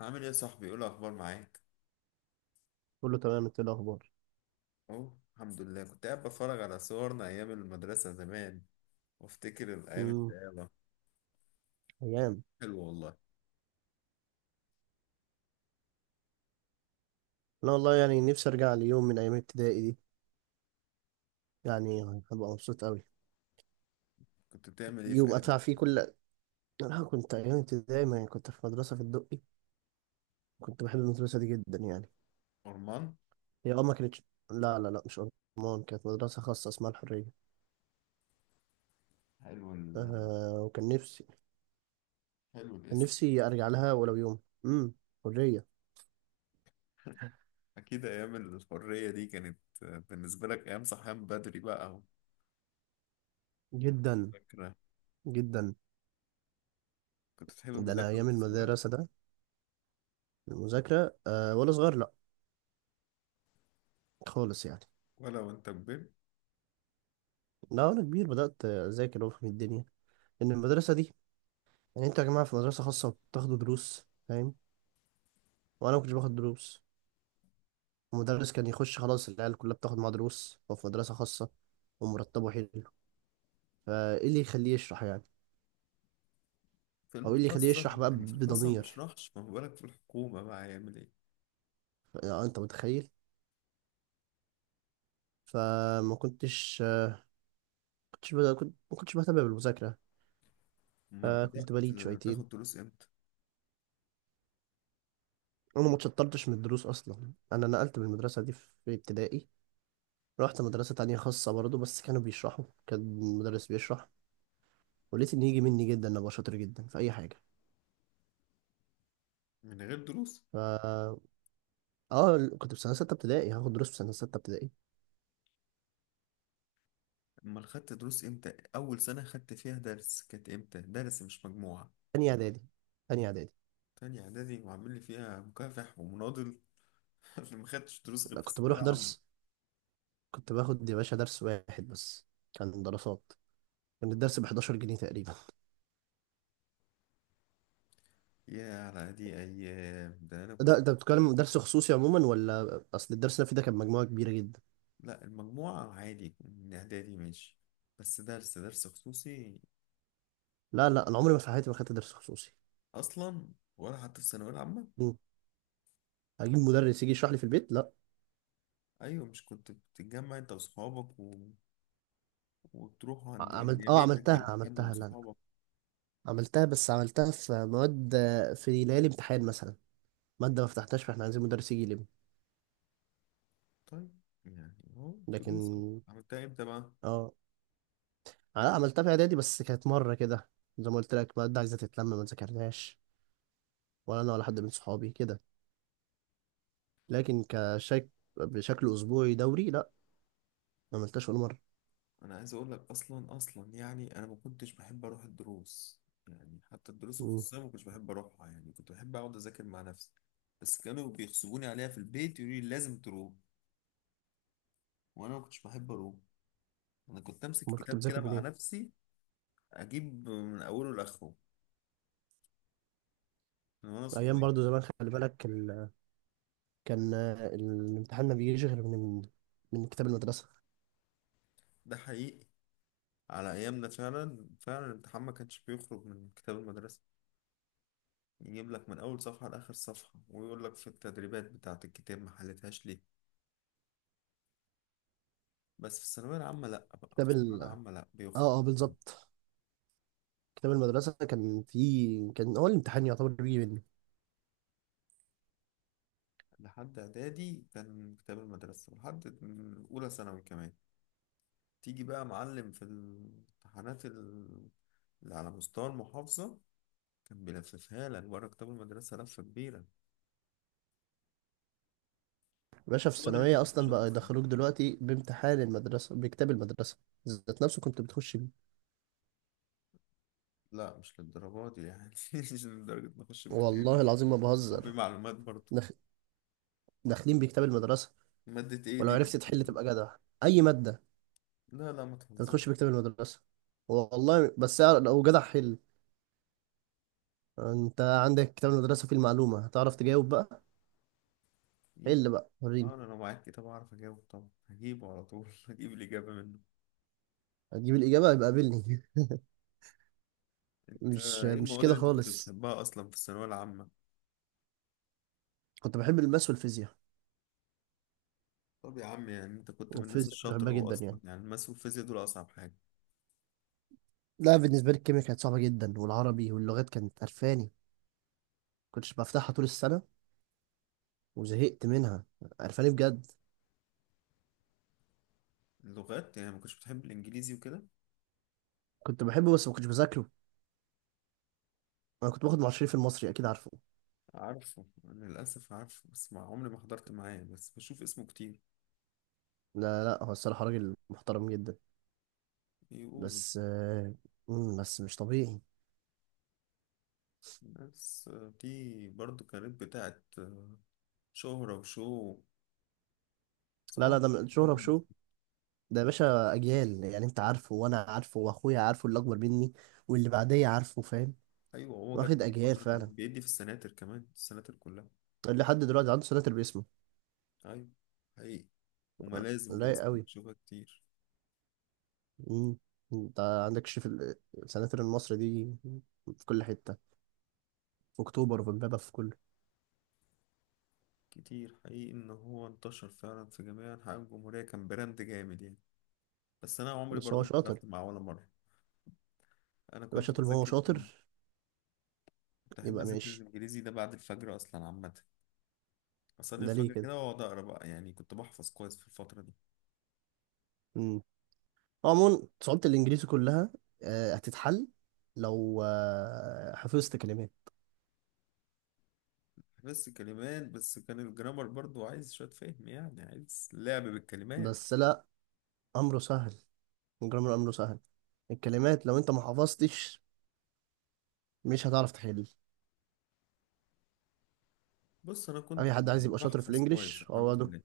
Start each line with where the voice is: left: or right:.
left: عامل ايه يا صاحبي؟ ايه الاخبار معاك؟
right: كله تمام، انت ايه الاخبار؟
left: اهو الحمد لله، كنت قاعد بتفرج على صورنا ايام المدرسه زمان وافتكر الايام
right: امم
left: الشقاوه.
right: ايام.
left: حلو والله.
right: انا والله يعني نفسي ارجع ليوم من ايام ابتدائي دي. يعني هبقى مبسوط قوي.
left: كنت بتعمل ايه في
right: يوم
left: ايام
right: ادفع فيه كل. انا كنت ايام ابتدائي ما كنت في مدرسه في الدقي. كنت بحب المدرسه دي جدا يعني.
left: أرمان؟
right: هي ما كانتش. لا لا لا، مش ارمان. كانت مدرسه خاصه اسمها الحريه.
left: حلو
right: وكان نفسي.
left: حلو
right: كان
left: الاسم.
right: نفسي ارجع لها ولو يوم. امم حريه.
left: اكيد ايام الحريه دي كانت بالنسبه لك ايام صحيان بدري بقى
right: جدا.
left: ومذاكره.
right: جدا.
left: كنت تحب
right: ده انا
left: المذاكره
right: ايام
left: وانت صغير؟
right: المدرسه ده. المذاكره وانا صغير، لا، خالص يعني.
left: ولا وانت كبير؟
right: لا، وانا كبير بدات اذاكر وافهم الدنيا، ان المدرسه دي، يعني انتوا يا جماعه في مدرسه خاصه بتاخدوا دروس، فاهم؟ وانا ما كنتش باخد دروس. المدرس كان يخش خلاص، العيال كلها بتاخد معاه دروس، وفي مدرسه خاصه ومرتبه حلو، فايه اللي يخليه يشرح يعني،
left: في
right: او ايه اللي يخليه
left: المخصص.
right: يشرح بقى
left: يعني في الخاصه ما
right: بضمير؟
left: بيشرحش، ما بالك في الحكومه بقى هيعمل ايه؟
right: يعني انت متخيل. فما كنتش كنتش بد- كنت ما كنتش بهتم بالمذاكره.
left: امال بدات
right: كنت بليد شويتين.
left: تاخد دروس امتى؟
right: انا ما اتشطرتش من الدروس اصلا، انا نقلت من المدرسه دي في ابتدائي. رحت مدرسه تانية خاصه برضه، بس كانوا بيشرحوا، كان المدرس بيشرح، ولقيت ان يجي مني جدا إن ابقى شاطر جدا في اي حاجه.
left: من غير دروس.
right: ف اه كنت في سنه سته ابتدائي هاخد دروس في سنه سته ابتدائي.
left: امال خدت دروس امتى؟ اول سنه خدت فيها درس كانت امتى؟ درس مش مجموعه.
right: تاني اعدادي. تاني اعدادي.
left: تانية اعدادي وعامل لي فيها مكافح ومناضل اللي ما خدتش دروس غير
right: لا،
left: في
right: كنت
left: الثانويه
right: بروح
left: العامه.
right: درس، كنت باخد يا باشا درس واحد بس، كان دراسات. كان الدرس ب 11 جنيه تقريبا.
left: يا على دي ايام، ده انا كنت.
right: ده انت بتتكلم درس خصوصي عموما، ولا اصل الدرس اللي أنا فيه ده كان مجموعه كبيره جدا.
left: لا المجموعه عادي من اعدادي ماشي، بس درس خصوصي.
right: لا لا، انا عمري ما في حياتي ما خدت درس خصوصي.
left: اصلا ولا حتى في الثانويه العامه؟
right: مم. هجيب مدرس يجي يشرح لي في البيت؟ لا.
left: ايوه، مش كنت بتتجمع انت واصحابك وتروحوا عند يا بيتك يا
right: عملتها
left: بيت حد من
right: عملتها لا لا،
left: صحابك؟
right: عملتها، بس عملتها في مواد، في ليالي امتحان مثلا، مادة ما فتحتهاش فاحنا عايزين مدرس يجي يلم.
left: طيب يعني اهو دروس أهو.
right: لكن
left: عملتها امتى بقى؟
right: اه انا عملتها في اعدادي بس كانت مره كده، زي ما قلت لك، ماده عايزه تتلم، ما ذاكرناش ولا انا ولا حد من صحابي كده. لكن كشك بشكل اسبوعي دوري، لا، ما عملتهاش ولا مره.
left: انا عايز اقول لك، اصلا يعني انا ما كنتش بحب اروح الدروس، يعني حتى الدروس
right: مم.
left: الخصوصيه ما كنتش بحب اروحها، يعني كنت بحب اقعد اذاكر مع نفسي. بس كانوا بيغصبوني عليها في البيت يقولوا لي لازم تروح، وانا ما كنتش بحب اروح. انا كنت امسك
right: امال كنت
left: الكتاب كده
right: بذاكر
left: مع
right: منين؟
left: نفسي، اجيب من اوله لاخره، من وانا
right: ايام
left: صغير.
right: برضو زمان، خلي بالك، كان الامتحان ما بيجيش غير من كتاب المدرسه.
left: ده حقيقي. على ايامنا فعلا فعلا الامتحان ما كانش بيخرج من كتاب المدرسه، يجيب لك من اول صفحه لاخر صفحه ويقول لك في التدريبات بتاعه الكتاب ما حلتهاش ليه. بس في الثانوية العامة لأ، بقى في
right: كتاب
left: الثانوية
right: ال...
left: العامة لأ بيخرج.
right: اه اه، بالظبط. كتاب المدرسه كان هو الامتحان يعتبر بيجي.
left: لحد إعدادي كان كتاب المدرسة، لحد أولى ثانوي كمان. تيجي بقى معلم في الامتحانات اللي على مستوى المحافظة، كان بيلففها لك بره كتاب المدرسة لفة كبيرة.
right: باشا، في
left: هو ده اللي أنت
right: الثانوية
left: كنت
right: أصلا
left: شاطر
right: بقى
left: فيه؟
right: يدخلوك دلوقتي بامتحان المدرسة، بكتاب المدرسة ذات نفسه كنت بتخش بيه،
left: لا مش للدرجة دي يعني مش لدرجة نخش بكتير
right: والله
left: يعني.
right: العظيم ما
left: ما في
right: بهزر.
left: معلومات برضه.
right: داخ- داخلين بكتاب المدرسة،
left: مادة إيه
right: ولو
left: دي اللي
right: عرفت
left: أنت
right: تحل
left: كنت-
right: تبقى جدع. أي مادة،
left: لا لا ما
right: أنت بتخش
left: تهزرش.
right: بكتاب المدرسة، والله. بس لو جدع، حل. أنت عندك كتاب المدرسة فيه المعلومة، هتعرف تجاوب بقى. حل
left: يمكن.
right: بقى وريني.
left: أنا لو معاك كتاب أعرف أجاوب طبعا، هجيبه على طول هجيب الإجابة منه.
right: هتجيب الإجابة يبقى قابلني.
left: انت
right: مش
left: ايه
right: مش
left: المواد
right: كده
left: اللي انت كنت
right: خالص.
left: بتحبها اصلا في الثانويه العامه؟
right: كنت بحب الماس والفيزياء،
left: طب يا عم، يعني انت كنت من الناس
right: والفيزياء كنت
left: الشاطره،
right: بحبها
left: هو
right: جدا يعني.
left: اصلا يعني الماس والفيزياء دول اصعب حاجه.
right: لا، بالنسبة لي الكيمياء كانت صعبة جدا، والعربي واللغات كانت قرفاني، كنتش بفتحها طول السنة وزهقت منها، عرفاني بجد.
left: اللغات يعني ما كنتش بتحب الانجليزي وكده؟
right: كنت بحبه بس ما كنتش بذاكره. انا كنت باخد معشرين في المصري، اكيد عارفه.
left: عارفه، انا للاسف عارفه بس ما عمري ما حضرت معاه، بس بشوف اسمه كتير.
right: لا لا، هو الصراحة راجل محترم جدا.
left: يقولوا.
right: بس مم، بس مش طبيعي.
left: الناس دي برضو كانت بتاعت شهرة وشو،
right: لا لا،
left: صعب.
right: ده من شهرة
left: بحب الناس
right: وشو.
left: دي.
right: ده يا باشا اجيال، يعني انت عارفه وانا عارفه واخويا عارفه اللي اكبر مني واللي بعديه عارفه، فاهم؟
left: ايوه، هو جت
right: واخد
left: دي
right: اجيال
left: فتره كان
right: فعلا،
left: بيدي في السناتر كمان، السناتر كلها.
right: اللي حد دلوقتي عنده سناتر باسمه.
left: ايوه حقيقي،
right: آه،
left: وملازم
right: رايق
left: باسمه
right: قوي.
left: بشوفها كتير.
right: مم. انت عندك شريف السناتر المصري دي في كل حتة، في اكتوبر وفي امبابة، في كله.
left: كتير حقيقي ان هو انتشر فعلا في جميع انحاء الجمهوريه، كان براند جامد يعني. بس انا عمري
right: بس هو
left: برضه ما
right: شاطر،
left: حضرت معاه ولا مره. انا
right: يبقى
left: كنت
right: شاطر، ما هو
left: بذاكر.
right: شاطر،
left: كنت احب
right: يبقى
left: اذاكر
right: ماشي.
left: الانجليزي ده بعد الفجر اصلا عامه، اصلي
right: ده ليه
left: الفجر
right: كده؟
left: كده واقعد اقرا بقى، يعني كنت بحفظ كويس في الفتره دي.
right: امم عموما صعوبة الإنجليزي كلها هتتحل لو حفظت كلمات.
left: بس كلمات بس، كان الجرامر برضه عايز شويه فهم، يعني عايز لعب بالكلمات.
right: بس لا، أمره سهل، الجرامر أمره سهل. الكلمات لو أنت ما حفظتش مش هتعرف تحل.
left: بص انا كنت
right: أي حد عايز يبقى شاطر في
left: بحفظ كويس
right: الإنجليش، هو
left: الحمد
right: ده.
left: لله.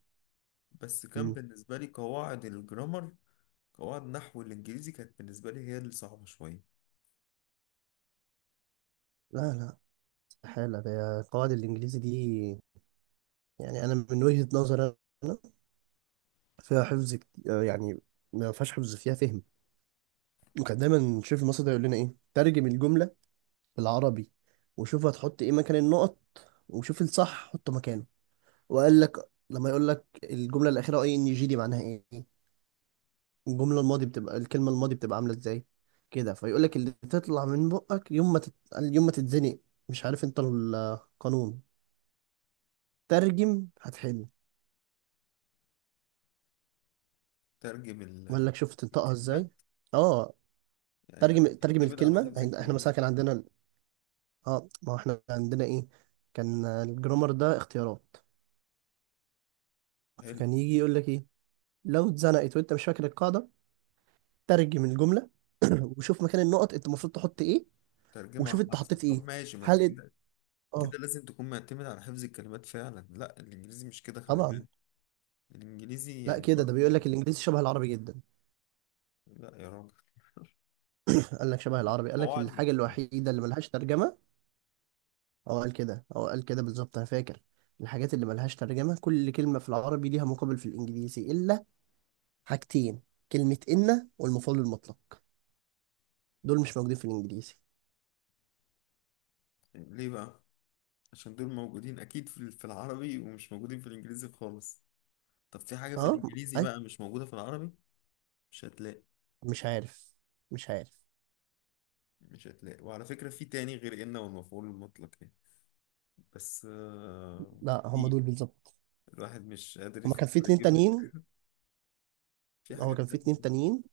left: بس كان
right: مم.
left: بالنسبه لي قواعد الجرامر، قواعد نحو الانجليزي كانت بالنسبه لي هي اللي صعبه شويه.
right: لا لا، استحالة. ده قواعد الإنجليزي دي يعني، أنا من وجهة نظري أنا، فيها حفظ يعني ما فيهاش حفظ، فيها فهم. وكان دايما شيف مصر ده يقول لنا إيه؟ ترجم الجملة بالعربي، وشوف هتحط ايه مكان النقط، وشوف الصح حطه مكانه. وقال لك لما يقول لك الجمله الاخيره ING دي معناها ايه، الجمله الماضي بتبقى الكلمه الماضي بتبقى عامله ازاي، كده، فيقول لك اللي تطلع من بقك يوم ما يوم ما تتزنق، مش عارف انت القانون، ترجم، هتحل.
left: ترجم
right: وقال لك شوف تنطقها ازاي.
left: الكلمات،
right: اه،
left: يعني انا
right: ترجم ترجم
left: بيعتمد على
right: الكلمه.
left: حفظ
right: يعني احنا مثلا
left: الكلمات.
right: كان عندنا اه ما هو احنا عندنا ايه؟ كان الجرامر ده اختيارات،
left: حلو.
right: فكان يجي يقول لك ايه، لو اتزنقت وانت مش فاكر القاعده، ترجم الجمله وشوف مكان النقط انت المفروض تحط ايه،
left: ترجمة
right: وشوف انت
left: حرفي،
right: حطيت ايه،
left: طب ماشي، ما انت
right: هل انت،
left: كده، كده
right: اه،
left: لازم تكون معتمد على حفظ الكلمات فعلا. لا الانجليزي مش كده خلي
right: طبعا.
left: بالك، الانجليزي
right: لا،
left: يعني
right: كده، ده بيقول لك
left: برضو.
right: الانجليزي شبه العربي جدا،
left: لا يا راجل.
right: قال لك شبه
left: لا
right: العربي، قال لك
left: قواعد
right: الحاجه
left: مختلفة.
right: الوحيده اللي ملهاش ترجمه، هو قال كده، هو قال كده بالظبط، انا فاكر. الحاجات اللي ملهاش ترجمه، كل كلمه في العربي ليها مقابل في الانجليزي الا حاجتين: كلمه ان والمفعول المطلق، دول مش موجودين في الانجليزي.
left: ليه بقى؟ عشان دول موجودين اكيد في في العربي ومش موجودين في الانجليزي خالص. طب في حاجة في
right: اه،
left: الانجليزي
right: ايوه،
left: بقى مش موجودة في العربي؟ مش هتلاقي.
right: مش عارف، مش عارف.
left: مش هتلاقي، وعلى فكرة في تاني غير إن والمفعول المطلق يعني، بس
right: لا، هم
left: في
right: دول بالظبط.
left: الواحد مش قادر
right: هما كان في
left: يفكر
right: اتنين
left: يجيب لك
right: تانيين
left: في
right: هو
left: حاجات
right: كان في اتنين
left: تانية.
right: تانيين،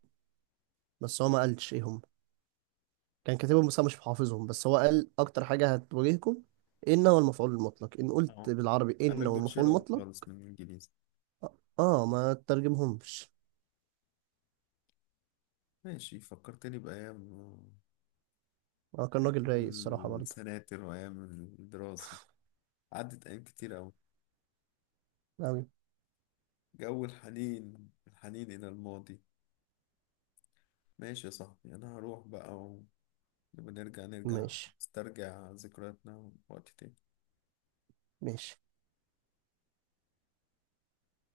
right: بس هو ما قالش ايه هم، كان كاتبهم بس أنا مش حافظهم. بس هو قال اكتر حاجه هتواجهكم ان هو المفعول المطلق، ان قلت
left: اهو،
right: بالعربي
left: قال لك
right: ان هو
left: دول
right: المفعول
left: شيلهم
right: المطلق.
left: خالص من الانجليزي.
right: ما تترجمهمش.
left: ماشي، فكرتني بأيام،
right: اه، كان راجل رايق الصراحه
left: أيام
right: برضه،
left: السناتر وأيام الدراسة. عدت أيام كتير أوي.
right: أوي.
left: جو الحنين، الحنين إلى الماضي. ماشي يا صاحبي، أنا هروح بقى ونبقى نرجع، نرجع
right: ماشي
left: نسترجع ذكرياتنا وقت تاني.
right: ماشي.